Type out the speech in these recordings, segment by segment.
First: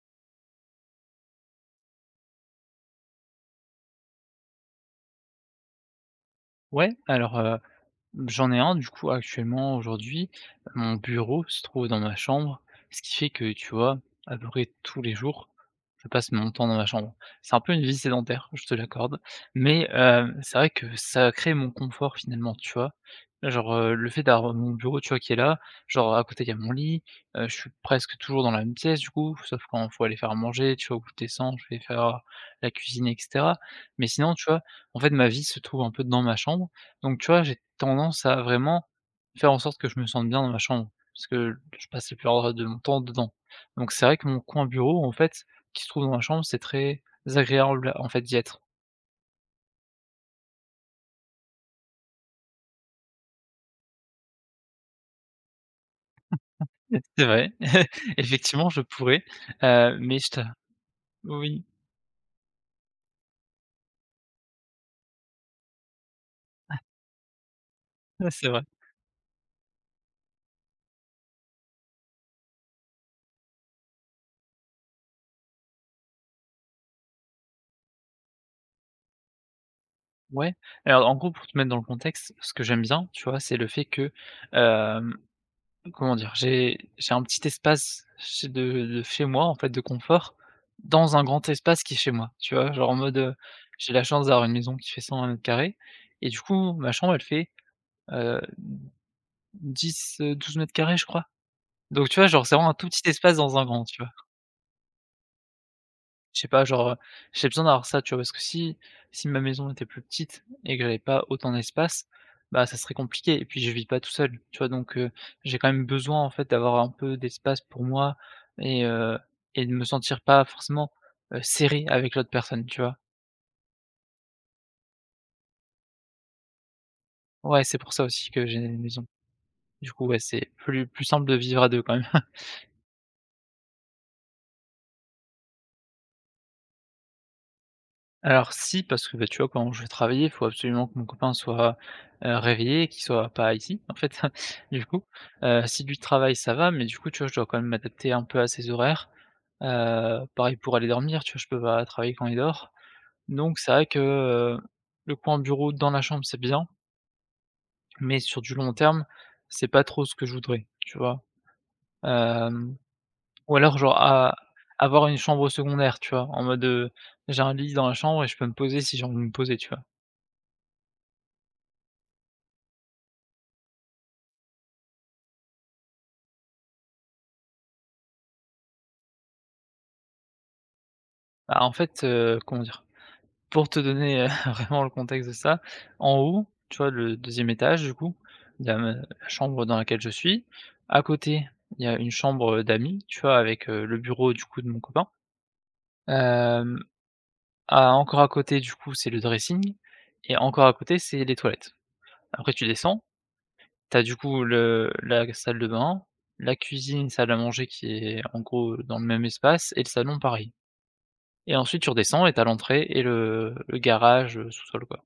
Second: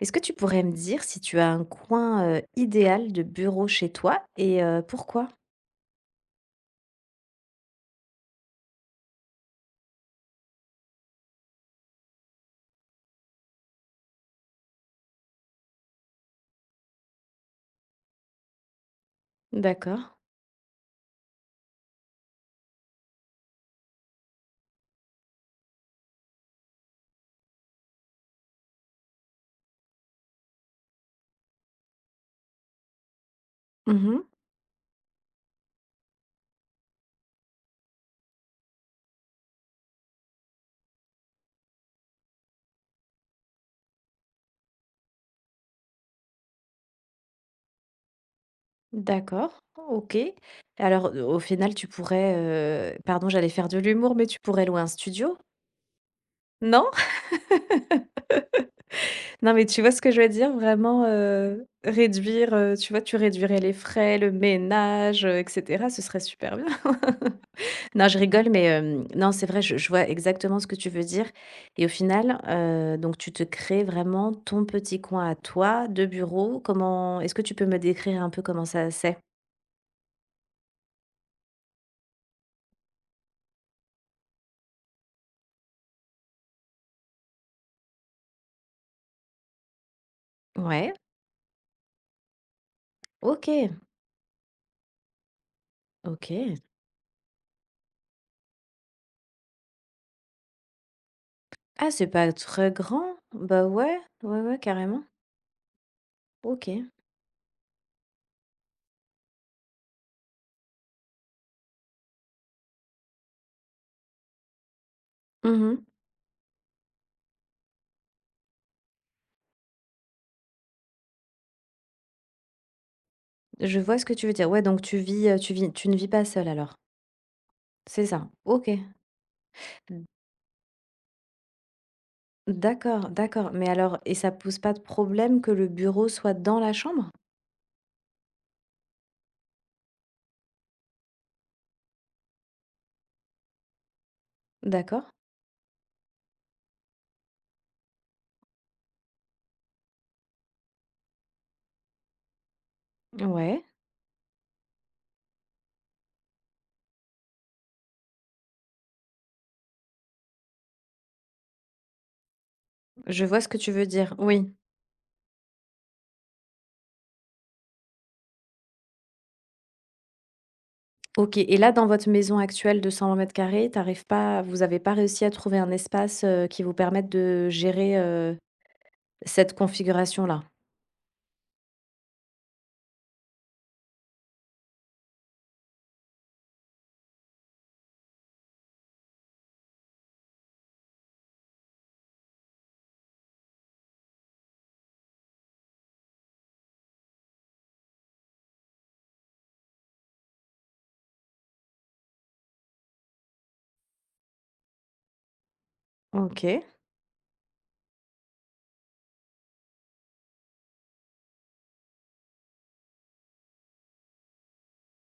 Est-ce que tu pourrais me dire si tu as un coin, idéal de bureau chez toi et pourquoi? Ouais, alors, heu, j'en ai un du coup actuellement aujourd'hui. Mon bureau se trouve dans ma chambre, ce qui fait que, tu vois, à peu près tous les jours, je passe mon temps dans ma chambre. C'est un peu une vie sédentaire, je te l'accorde, mais, D'accord. C'est vrai que ça crée mon confort finalement, tu vois? Genre, le fait d'avoir mon bureau, tu vois, qui est là, genre à côté il y a mon lit, je suis presque toujours dans la même pièce du coup, sauf quand il faut aller faire manger, tu vois, où je descends, je vais faire la cuisine et cetera. Mais Mmh. sinon, tu vois, en fait, ma vie se trouve un peu dans ma chambre, donc tu vois, j'ai tendance à vraiment faire en sorte que je me sente bien dans ma chambre, parce que je passe la plupart de mon temps dedans. Donc c'est vrai que mon coin bureau, en fait, qui se trouve dans ma chambre, c'est très agréable, en fait, d'y être. D'accord. OK. Alors, au final, tu pourrais, pardon, j'allais faire de l'humour, mais tu pourrais louer un studio? Non? C'est vrai. Effectivement, je pourrais, Non, mais tu vois ce que mais je je veux dire? t'a Vraiment, oui, réduire, tu vois, tu réduirais les frais, le ménage, et cetera, ce serait super bien. Non, je c'est rigole, vrai. mais non, c'est vrai, je vois exactement ce que tu veux dire et au final, donc tu te crées vraiment ton petit coin à toi de bureau. Comment est-ce que tu peux me décrire un peu comment ça c'est? Ouais, alors en gros, pour te mettre dans le contexte, ce que j'aime bien, tu vois, c'est le fait que, hem Comment dire? J'ai un petit espace chez de chez moi, en fait, de confort, Ouais, dans un grand espace qui est chez moi, tu vois? Genre en mode, OK, j'ai la chance d'avoir une maison qui fait 120 carrés et du OK. coup, ma chambre, elle fait, heu, 10, mètres carrés je crois. Ah, c'est Donc tu vois, pas genre, c'est vraiment très un tout petit grand? espace dans un Bah, grand, ouais, tu vois? ouais, ouais, carrément. Je sais pas, OK. genre, j'ai besoin d'avoir ça, tu vois? Parce que si ma maison était plus petite et que j'avais pas autant d'espace, bah, ça serait compliqué et puis je vis pas tout seul, tu vois? Donc j'ai quand Mmh. même besoin, en fait, d'avoir un peu d'espace pour moi et heu et de me sentir pas forcément, serré avec l'autre personne, tu vois? Je vois ce que tu veux dire. Ouais, donc tu vis, tu ne vis pas seule alors? Ouais, c'est pour ça C'est aussi ça? que j'ai OK. une maison. Du D coup, ouais, c'est plus simple de vivre à 2 quand même. d'accord, d'accord, mais alors et ça pose pas de problème que le bureau soit dans la chambre? Alors si, parce que, bah, tu vois, quand je vais travailler, il faut absolument que mon copain soit, réveillé, qu'il soit pas ici, en fait, du coup. D'accord. Si du travail ça va, mais du coup, tu vois, je dois quand même m'adapter un peu à ses horaires. Pareil pour aller dormir, tu vois, je peux pas travailler quand il dort. Donc Ouais. c'est vrai que, le coin bureau dans la chambre, c'est bien, mais sur du long terme, c'est pas trop ce que je voudrais, tu vois? Hem, Je vois ce ou que tu alors veux genre dire, a oui. avoir une chambre secondaire, tu vois? En mode, j'ai un lit dans la chambre et je peux me poser si j'ai envie de me poser, tu vois? OK et là, dans votre maison actuelle de 120 m², tu arrives pas vous n'avez pas réussi à trouver un espace, qui vous permette de gérer, cette configuration-là? Bah, en fait, comment dire? Pour te donner, vraiment le contexte de ça, en haut, tu vois, le deuxième étage, du coup, il y a ma la chambre dans laquelle je suis. À côté, il y a une chambre, d'amis, tu vois, avec, le bureau, du coup, de mon copain. Hem, à encore à côté, du coup, c'est le dressing et encore à côté, c'est les toilettes. Après tu descends, tu as, du coup, le la salle de bain, la OK, cuisine, salle à manger qui est, en gros, dans le même espace et le salon pareil. Et ensuite tu redescends et tu l'entrée et le garage, sous-sol quoi.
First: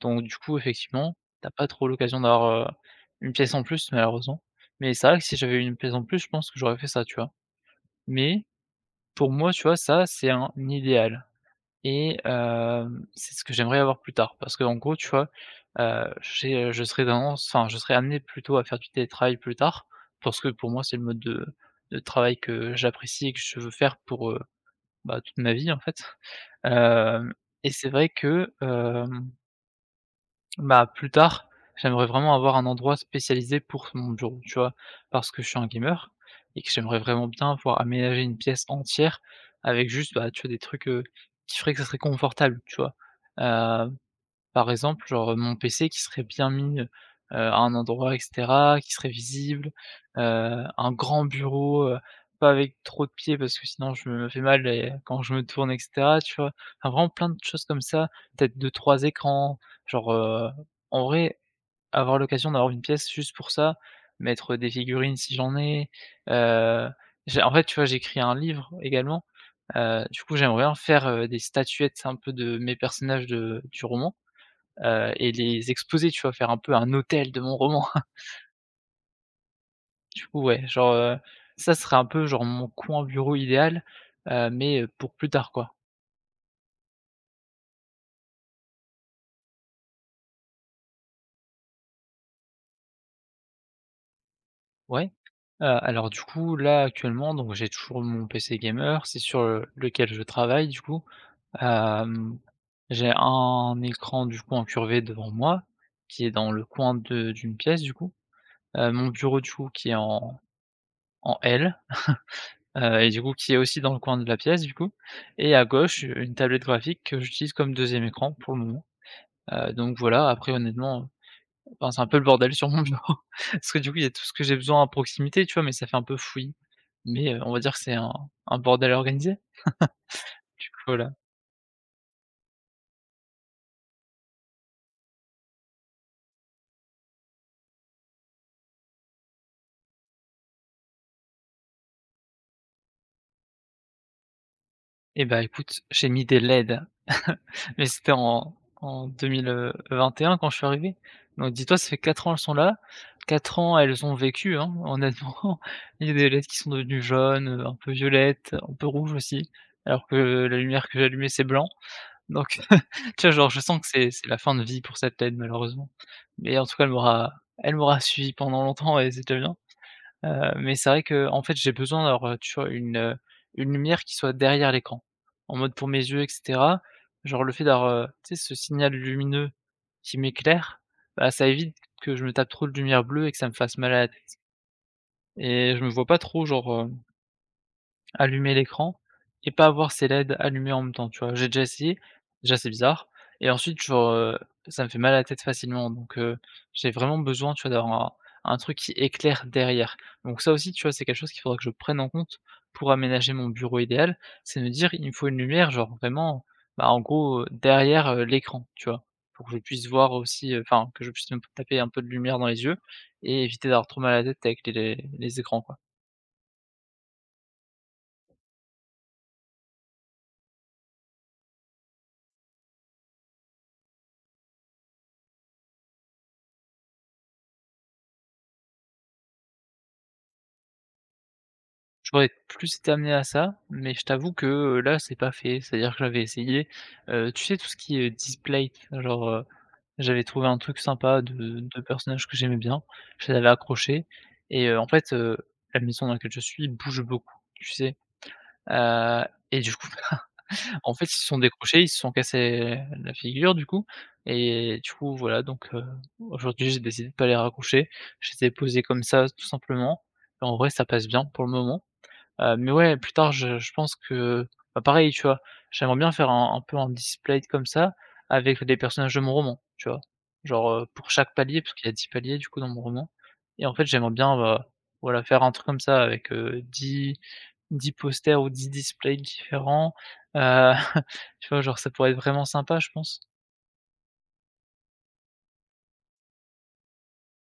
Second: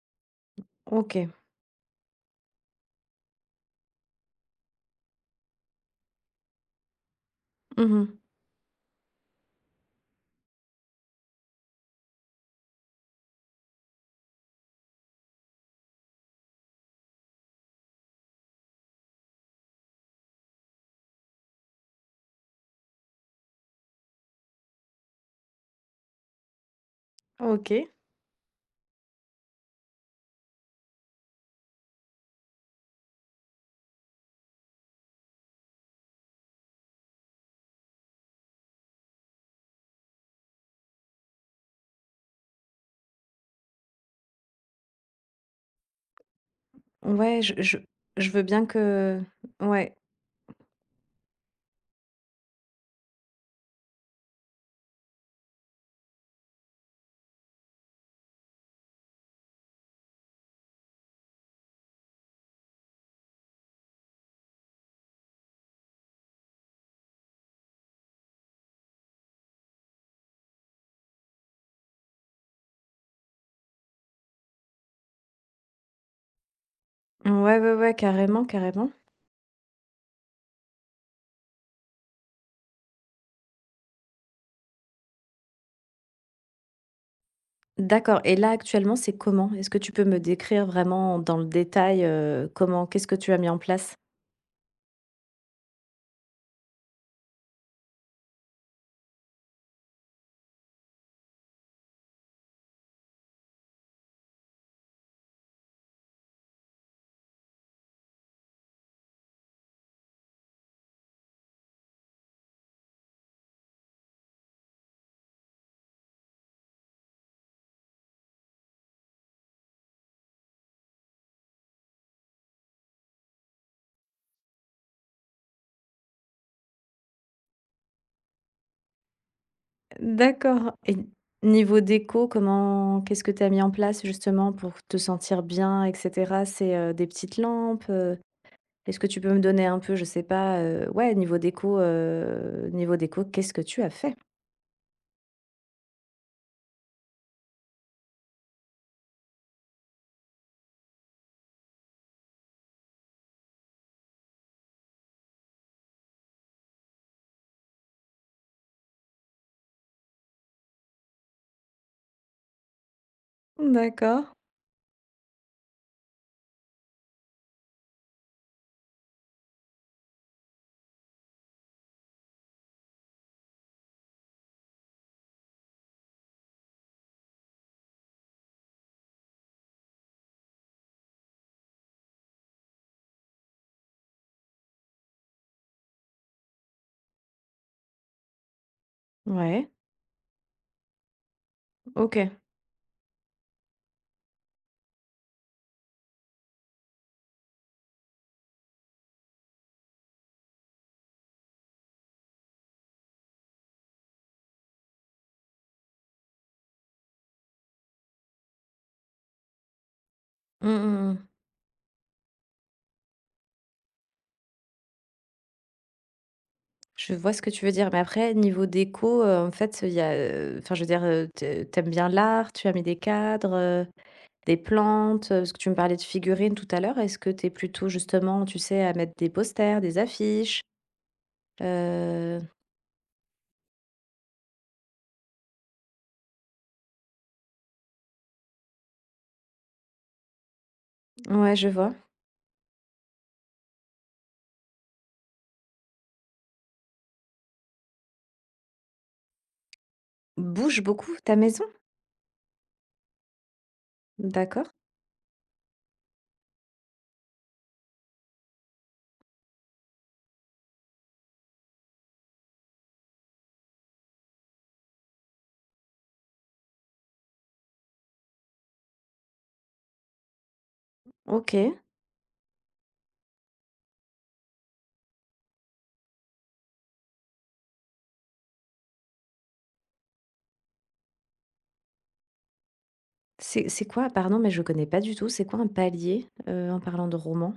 Donc du coup effectivement, OK. t'as pas trop l'occasion d'avoir, heu, une pièce en plus malheureusement. Mais c'est vrai que si j'avais eu une pièce en plus, je pense que j'aurais fait ça, tu vois? Mmh. Mais pour moi, tu vois, ça c'est un idéal et c'est ce que j'aimerais avoir plus tard. Parce que en gros, tu vois, je serais tendance enfin je serais amené plutôt à faire du télétravail plus tard, parce que pour moi c'est le mode de travail que j'apprécie et que je veux faire pour, bah, toute ma vie en fait, hem et OK. c'est vrai que, bah, plus tard, j'aimerais vraiment avoir un endroit spécialisé pour mon bureau, tu vois? Parce que je suis un gamer et que j'aimerais vraiment bien pouvoir aménager une pièce entière avec juste, bah, tu vois, des trucs, qui ferait que ça serait confortable, tu vois? Heu par exemple, genre, mon PC qui serait bien mis, Ouais, à un endroit et je veux bien cetera, qui serait que visible, ouais. Un grand bureau, pas avec trop de pieds parce que sinon je me fais mal et quand je me tourne et cetera, tu vois? Enfin, vraiment plein de choses comme ça, peut-être deux trois écrans, genre, en vrai, avoir l'occasion d'avoir une pièce juste pour ça, mettre des figurines si j'en ai, heu, j'ai en fait, tu vois, j'écris un livre également, du coup, j'aimerais bien faire, des statuettes un peu de mes personnages de du roman et les exposer, tu vois? Faire un peu un hôtel de mon Ouais, ouais, roman. ouais, carrément, carrément. Du coup, ouais, genre, ça serait un peu genre mon coin bureau idéal, mais pour plus tard, quoi. D'accord et là, actuellement, c'est comment? Est-ce que tu peux me décrire vraiment dans le détail, comment qu'est-ce que tu as mis en place? Ouais. Alors du coup, là, actuellement, donc j'ai toujours mon PC gamer, c'est sur, lequel je travaille du coup. Hem, j'ai un écran du coup incurvé devant moi, qui est dans le coin de d'une pièce du coup. Mon bureau du coup qui est en L. Et du coup qui est aussi dans le coin de la pièce du coup et à gauche, une tablette graphique que j'utilise comme deuxième écran pour le moment. Donc voilà, après honnêtement, enfin c'est un peu le bordel sur mon bureau parce que du coup, il y a tout ce que j'ai besoin à proximité, tu vois? Mais ça fait un peu fouillis. Mais, on va dire que c'est un bordel organisé, D'accord et voilà. niveau déco, comment qu'est-ce que tu as mis en place justement pour te sentir bien et cetera? C'est, des petites lampes, Est-ce que tu peux me donner un peu, je sais pas, ouais, niveau déco, qu'est-ce que tu as fait? Eh ben écoute, j'ai mis des LED, mais c'était en 2021 quand je suis arrivé. Donc dis-toi, ça fait 4 ans, elles sont là. 4 ans, elles ont vécu, hein, honnêtement. Il y a des LED qui sont devenues jaunes, un peu violettes, un peu rouges aussi, alors que la lumière que j'allumais, c'est blanc. Donc tu vois, genre, je sens que c'est D'accord. la fin de vie pour cette LED, malheureusement. Mais en tout cas, elle m'aura suivi pendant longtemps et c'est déjà bien. Mais c'est vrai que en fait, j'ai besoin d'avoir, une lumière qui soit derrière l'écran. En mode pour mes yeux et cetera, genre, le fait d'avoir, tu sais, ce signal lumineux qui m'éclaire, bah, ça évite que je me tape trop de lumière bleue et que ça me fasse malade et je me vois pas trop, allumer l'écran et pas Ouais, avoir ses LED allumées en même temps, tu vois? J'ai déjà essayé, OK. déjà c'est bizarre et ensuite genre, ça me fait mal à la tête facilement donc j'ai vraiment besoin, tu vois, d'avoir un truc qui éclaire derrière. Donc ça aussi, tu vois, c'est quelque chose qu'il faudra que je prenne en compte pour aménager mon bureau idéal, c'est me dire: «Il me faut une lumière, genre vraiment, bah, en gros, derrière, l'écran», tu vois? Pour que je puisse voir aussi, Mmh que je mh, mmh. puisse me taper un peu de lumière dans les yeux et éviter d'avoir trop mal à la tête avec les écrans, quoi. Je vois ce que tu veux dire, mais après niveau déco, en fait, il y a, enfin, je veux dire, tu tu bien l'art, tu as mis des cadres, des plantes, parce que tu me parlais de figurines tout à l'heure. Est-ce que tu es plutôt justement, tu sais, à mettre des posters, des affiches? J'aurais Heu, plus été amené à ça, mais je t'avoue que, là, c'est pas fait. C'est-à-dire que j'avais essayé, tu sais, tout ce qui est, display, genre, j'avais trouvé un truc sympa ouais, de je de vois. personnages que j'aimais bien, je les avais accrochés et en fait, la maison dans laquelle je suis bouge beaucoup, tu sais? Heu et du coup, Bouge en fait, ils beaucoup se ta sont maison? décrochés, ils se sont cassés la figure, du coup D'accord, et du coup, voilà, donc aujourd'hui, j'ai décidé de pas les raccrocher. Je les ai posés comme ça, tout simplement, en vrai, ça passe bien pour le moment. Mais ouais, plus tard, je pense que bah, pareil, tu vois? J'aimerais bien faire un peu un display comme ça, avec des personnages de mon roman, tu vois? Genre, pour chaque palier, parce OK. qu'il y a 10 paliers du coup dans mon roman et en fait, j'aimerais bien, bah, voilà, faire un truc comme ça avec, dix 10 posters ou 10 displays différents, heu, tu vois? Genre, ça pourrait être vraiment sympa, je pense. C'est quoi? Pardon, mais je connais pas du tout. C'est quoi un palier, en parlant de roman?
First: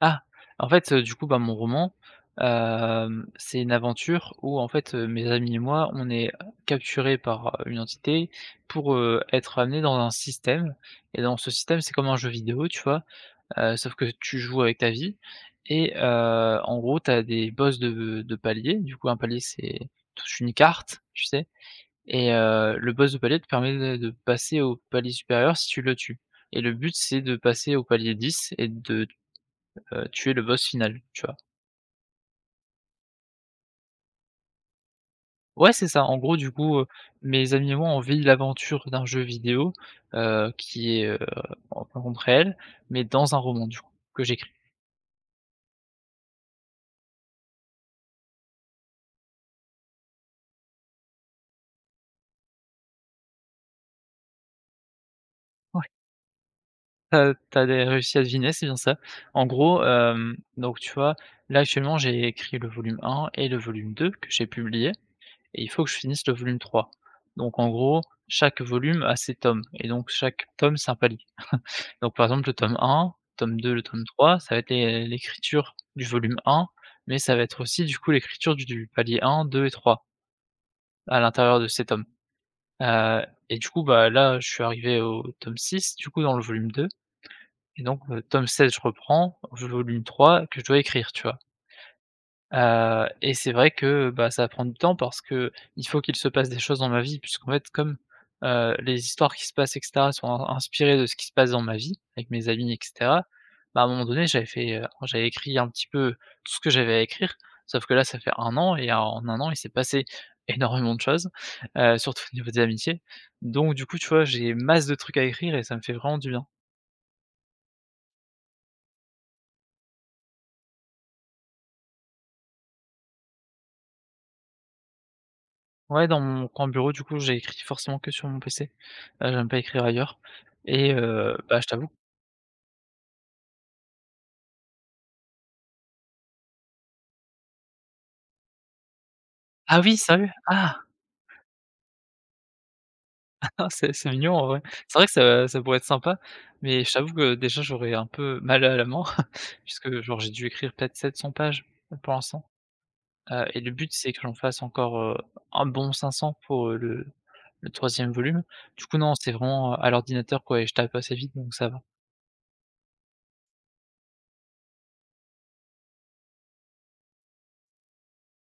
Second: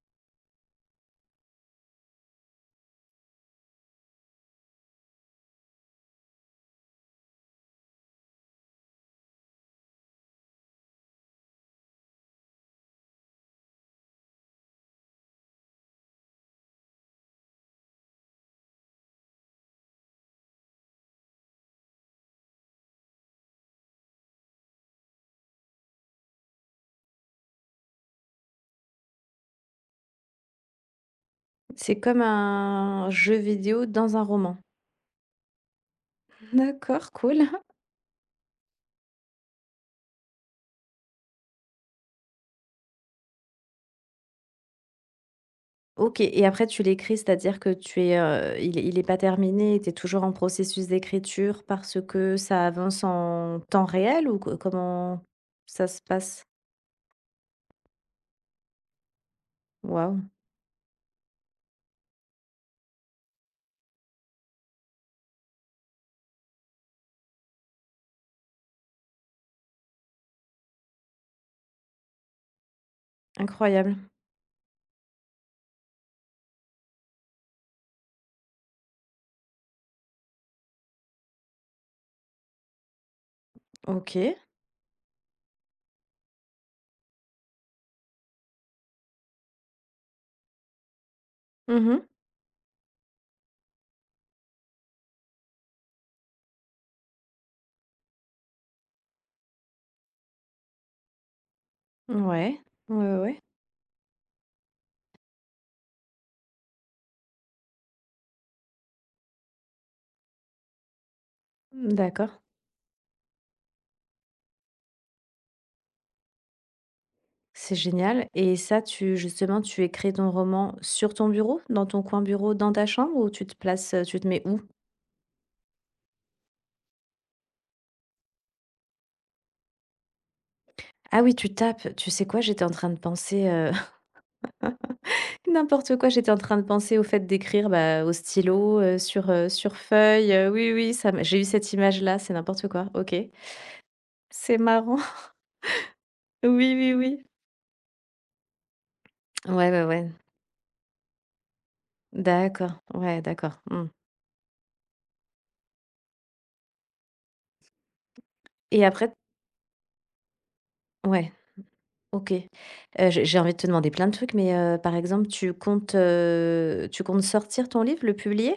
Ah! En fait, du coup, bah, mon roman, c'est une aventure où en fait, mes amis et moi, on est capturés par, une entité pour, être amenés dans un système et dans ce système, c'est comme un jeu vidéo, tu vois? Sauf que tu joues avec ta vie et en gros, tu as des boss de paliers. Du coup, un palier, c'est touche une carte, tu sais? Et le boss de palier te permet de passer au palier supérieur si tu le tues et le but, c'est de passer au palier 10 et de tuer le boss final, tu vois? C'est comme un jeu vidéo dans un roman. Ouais, c'est ça. En gros, du coup, D'accord, cool. mes amis et moi, on vit l'aventure d'un jeu vidéo, qui est, en monde réel, mais dans un roman, du coup, que j'écris. OK et après tu l'écris, c'est-à-dire que tu es, il est pas terminé, tu es toujours en processus d'écriture parce que ça avance en temps réel ou co comment Ouais, ça se passe? tu réussi à deviner, c'est bien ça. En gros, Waouh, donc tu vois, là, actuellement, j'ai écrit le volume un et le volume 2 que j'ai publié et il faut que je finisse le volume 3. Donc en gros, chaque volume a ses tomes et donc chaque tome, c'est un palier. Donc par exemple, le tome 1, tome 2, le incroyable. tome 3, ça va être l'écriture du volume 1, mais ça va être aussi du coup l'écriture du palier 1, 2 et 3 à l'intérieur de ces tomes. Heu et du coup, bah, OK. là, je suis arrivé au tome 6, du coup dans le volume 2 et donc, tome 7 je reprends, volume 3 que je dois écrire, tu vois? Mmh. Et c'est vrai que, bah, ça prend du temps parce que il faut qu'il se passe des choses dans ma vie puisqu'en fait comme, les histoires qui se passent et cetera sont in inspirées de ce qui se passe dans ma vie, avec mes Ouais. amis et Ouais, ouais, cetera, ouais. bah, à un moment donné j'avais écrit un petit peu tout ce que j'avais à écrire, sauf que là ça fait un an et en un an il s'est passé énormément de choses, surtout au D'accord. niveau des amitiés. Donc du coup, tu vois, j'ai masse de trucs à écrire et ça me fait vraiment du bien. C'est génial et ça tu justement, tu écris ton roman sur ton bureau? Dans ton coin bureau, dans ta chambre ou tu te places, tu te mets où? Ouais, dans mon coin bureau, du coup, j'écris forcément que sur mon PC. J'aime pas écrire ailleurs et Ah oui, tu bah, je t'avoue tapes. Tu sais quoi? J'étais en train de penser. N'importe quoi, j'étais en train de penser au fait d'écrire, bah, au stylo, sur, sur ah oui, sérieux? feuille, oui, Ah! oui, ça me j'ai eu cette image-là, c'est n'importe quoi, OK. Ah, c'est mignon en C'est vrai. C'est marrant. vrai que ça pourrait être sympa, Oui, mais je oui, t'avoue oui. que déjà, j'aurais un peu mal à la main Ouais, ouais, puisque ouais. genre j'ai dû écrire peut-être 700 pages pour l'instant, D'accord, ouais, et d'accord, le mmh but, c'est que j'en fasse encore, un bon 500 pour, le 3 volume. et Du coup, après non, c'est vraiment à l'ordinateur quoi et je tape assez vite ouais, donc ça va. OK. J'ai envie de te demander plein de trucs, mais par exemple, tu comptes sortir ton livre, le publier?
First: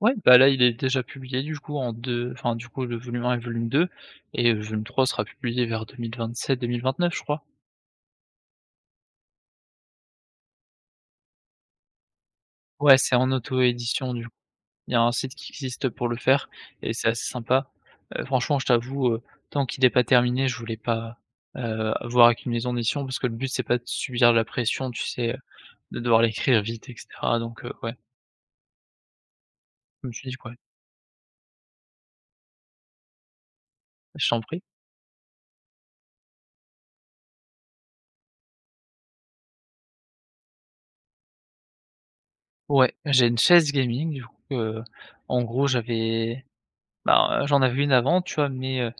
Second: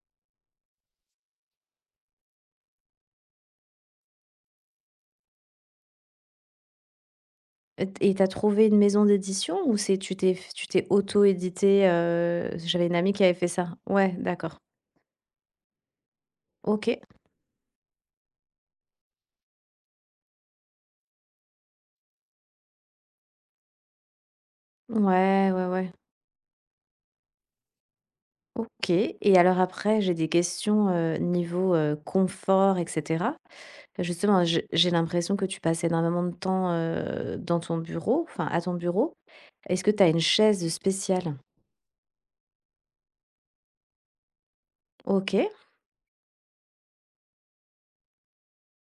Ouais, bah, là, il est déjà publié du coup en 2, enfin, du coup, le volume un et le volume 2 et le volume 3 sera publié vers 2027-2029, je crois. Et t et tu trouvé une maison d'édition ou c'est tu t'es auto édité. J'avais une Ouais, amie c'est qui en avait fait ça? auto-édition Ouais, du coup. d'accord. Il y a un site qui existe pour le faire et OK. c'est assez sympa. Franchement, je t'avoue, tant qu'il est pas terminé, je voulais pas, voir avec une maison d'édition parce que le but, c'est pas de subir la pression, tu sais, Ouais, ouais, ouais. de devoir l'écrire vite et cetera donc ouais, OK et alors après, je me j'ai des suis dit que ouais, questions, niveau, confort et cetera. je t'en Justement, prie. j'ai l'impression que tu passes énormément de temps, dans ton bureau, enfin à ton bureau. Est-ce que tu as une chaise spéciale? Ouais, j'ai une chaise gaming du coup, en OK. gros, j'avais bah, j'en avais une avant, tu vois? Mais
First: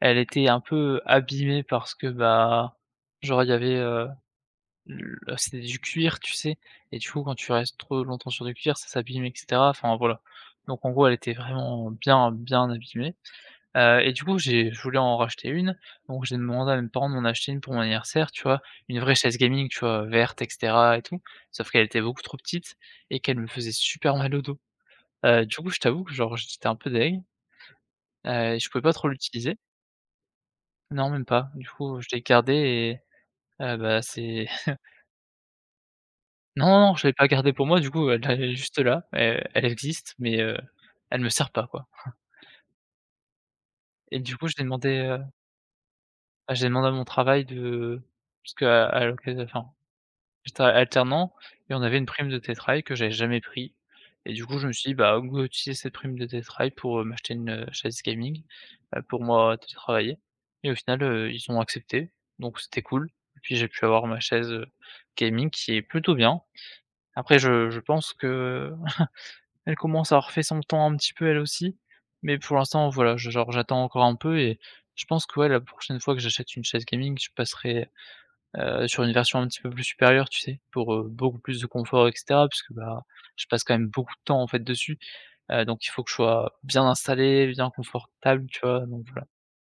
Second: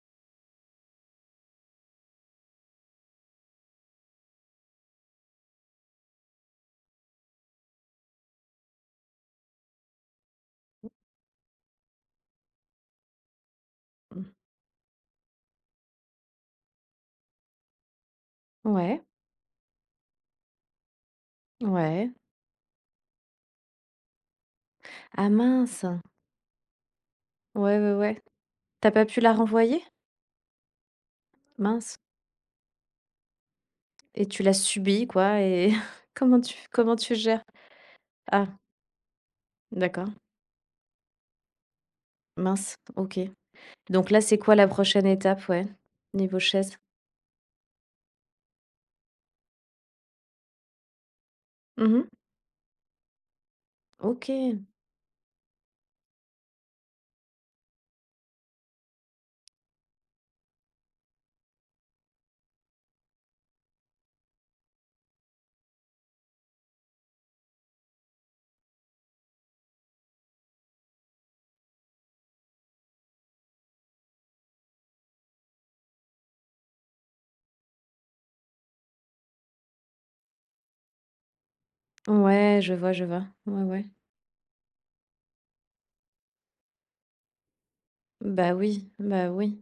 elle était un peu abîmée parce que, bah, genre, il y avait, l c'était du cuir, tu sais? Et du coup, quand tu restes trop longtemps sur du cuir, ça s'abîme et cetera. Enfin, voilà. Donc en gros, elle était vraiment bien, bien abîmée, et du Mmh. coup, j'ai je voulais en racheter une, donc j'ai demandé à mes parents de m'en acheter une pour mon anniversaire, tu vois? Une Ouais, vraie chaise gaming, tu vois? Verte et cetera et tout, sauf qu'elle était ouais. beaucoup trop petite et qu'elle me faisait super mal au dos. Ah Du coup, je mince! t'avoue que, genre, j'étais un peu deg, Ouais, ouais, ouais. Et je pouvais T'as pas pas trop pu la l'utiliser. renvoyer? Non, même pas. Du Mince coup, je l'ai gardée. Bah, et tu c'est l'as subie quoi et non, non, non, comment je l'ai tu pas gères? gardée pour moi, du coup, elle elle Ah est juste là, elle elle d'accord. existe, mais elle me sert pas, quoi. Mince, OK. Donc Et là, du c'est coup, quoi j'ai la demandé, prochaine étape? Ouais, niveau bah, j'ai chaise? demandé à mon travail de parce qu'à à l'occasion enfin, j'étais alternant et on avait une Mmh. prime de télétravail que j'avais jamais pris et du coup, OK. je me suis dit: «Bah, on va utiliser cette prime de télétravail pour, m'acheter une, chaise gaming, pour moi télétravailler» et au final, ils ont accepté, donc c'était cool et puis j'ai pu avoir ma chaise, gaming qui est plutôt bien. Après je pense que elle commence à avoir fait son temps un petit peu elle aussi, mais pour l'instant, voilà, je genre j'attends encore un peu et je pense que ouais, la prochaine fois que j'achète une chaise gaming, je passerai, sur une version un petit peu plus supérieure, tu sais? Pour, beaucoup plus de confort et cetera. Ouais, Parce que je vois, bah, je vois. je passe Ouais, quand ouais. même beaucoup de temps, en fait, dessus, donc il faut que je sois bien installé, bien confortable, Bah tu vois? oui, Donc voilà. bah oui.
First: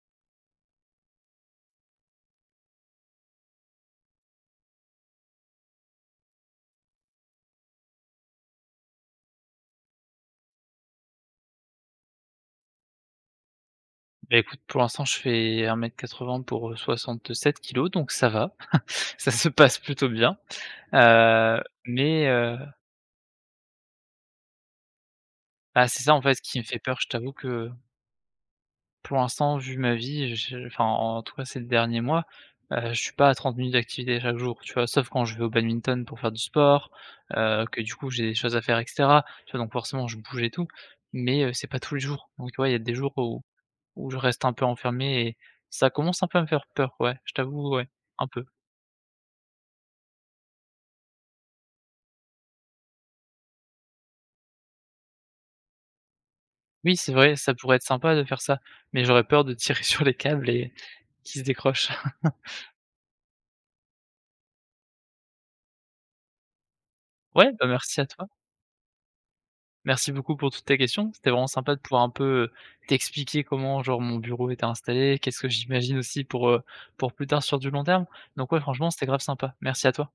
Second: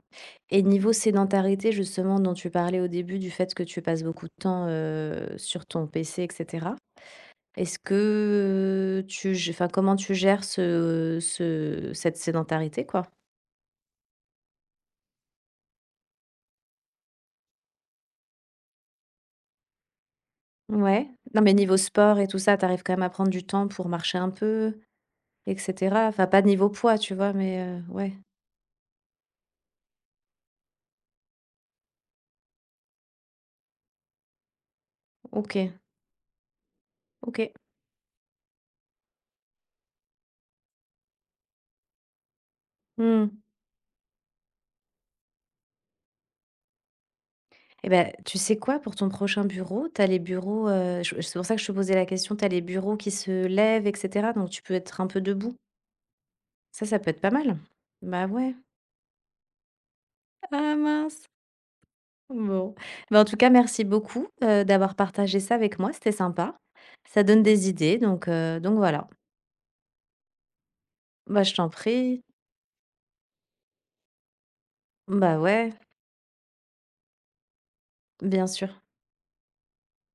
Et niveau sédentarité, justement, dont tu parlais au début, du fait que tu passes beaucoup de temps sur ton PC, etc. Est-ce que tu enfin, comment tu gères cette sédentarité, quoi? Bah, écoute, pour l'instant, je fais 1 m 80 pour, 67 kilos donc ça va. Ça se passe plutôt bien, Ouais. Non, mais heu, niveau sport mais et tout heu, ça, t'arrives quand même à prendre du temps pour marcher un peu, bah, c'est etc. ça, en Enfin, fait, pas qui me niveau fait peur. poids, Je tu t'avoue vois, mais que ouais. pour l'instant, vu ma vie, je enfin, en tout cas ces derniers mois, je suis pas à 30 minutes d'activité chaque jour, tu vois? Sauf quand je vais au Ok, badminton pour faire du sport, ok. Que du coup j'ai des choses à faire et cetera. Tu vois? Donc forcément je bouge et tout, mais c'est pas tous les jours. Donc ouais, il y a des jours où Hmm. où je reste un peu enfermé et ça commence un peu à me faire peur, ouais, je t'avoue, ouais, Eh ben, un tu peu. sais quoi? Pour ton prochain bureau, tu as les bureaux, je c'est pour ça que je te posais la question, tu as les bureaux qui se lèvent et cetera, donc tu peux être un peu debout. Ça, Oui, ça peut c'est être pas vrai, ça mal. pourrait être sympa de Bah, faire ouais. ça, mais j'aurais peur de tirer sur les câbles et Ah mince! qu'ils se décrochent. Bon. Bah, en tout cas, merci beaucoup, d'avoir partagé ça avec moi, c'était sympa. Ça donne Ouais, bah, des idées merci à toi. Donc voilà. Merci beaucoup pour toutes tes questions. C'était Bah, vraiment je t'en sympa de pouvoir un peu, prie. T'expliquer comment genre mon bureau était installé, Bah, qu'est-ce que ouais, j'imagine aussi pour plus tard sur du long terme. bien Donc ouais, sûr. franchement, c'était grave sympa. Merci à toi.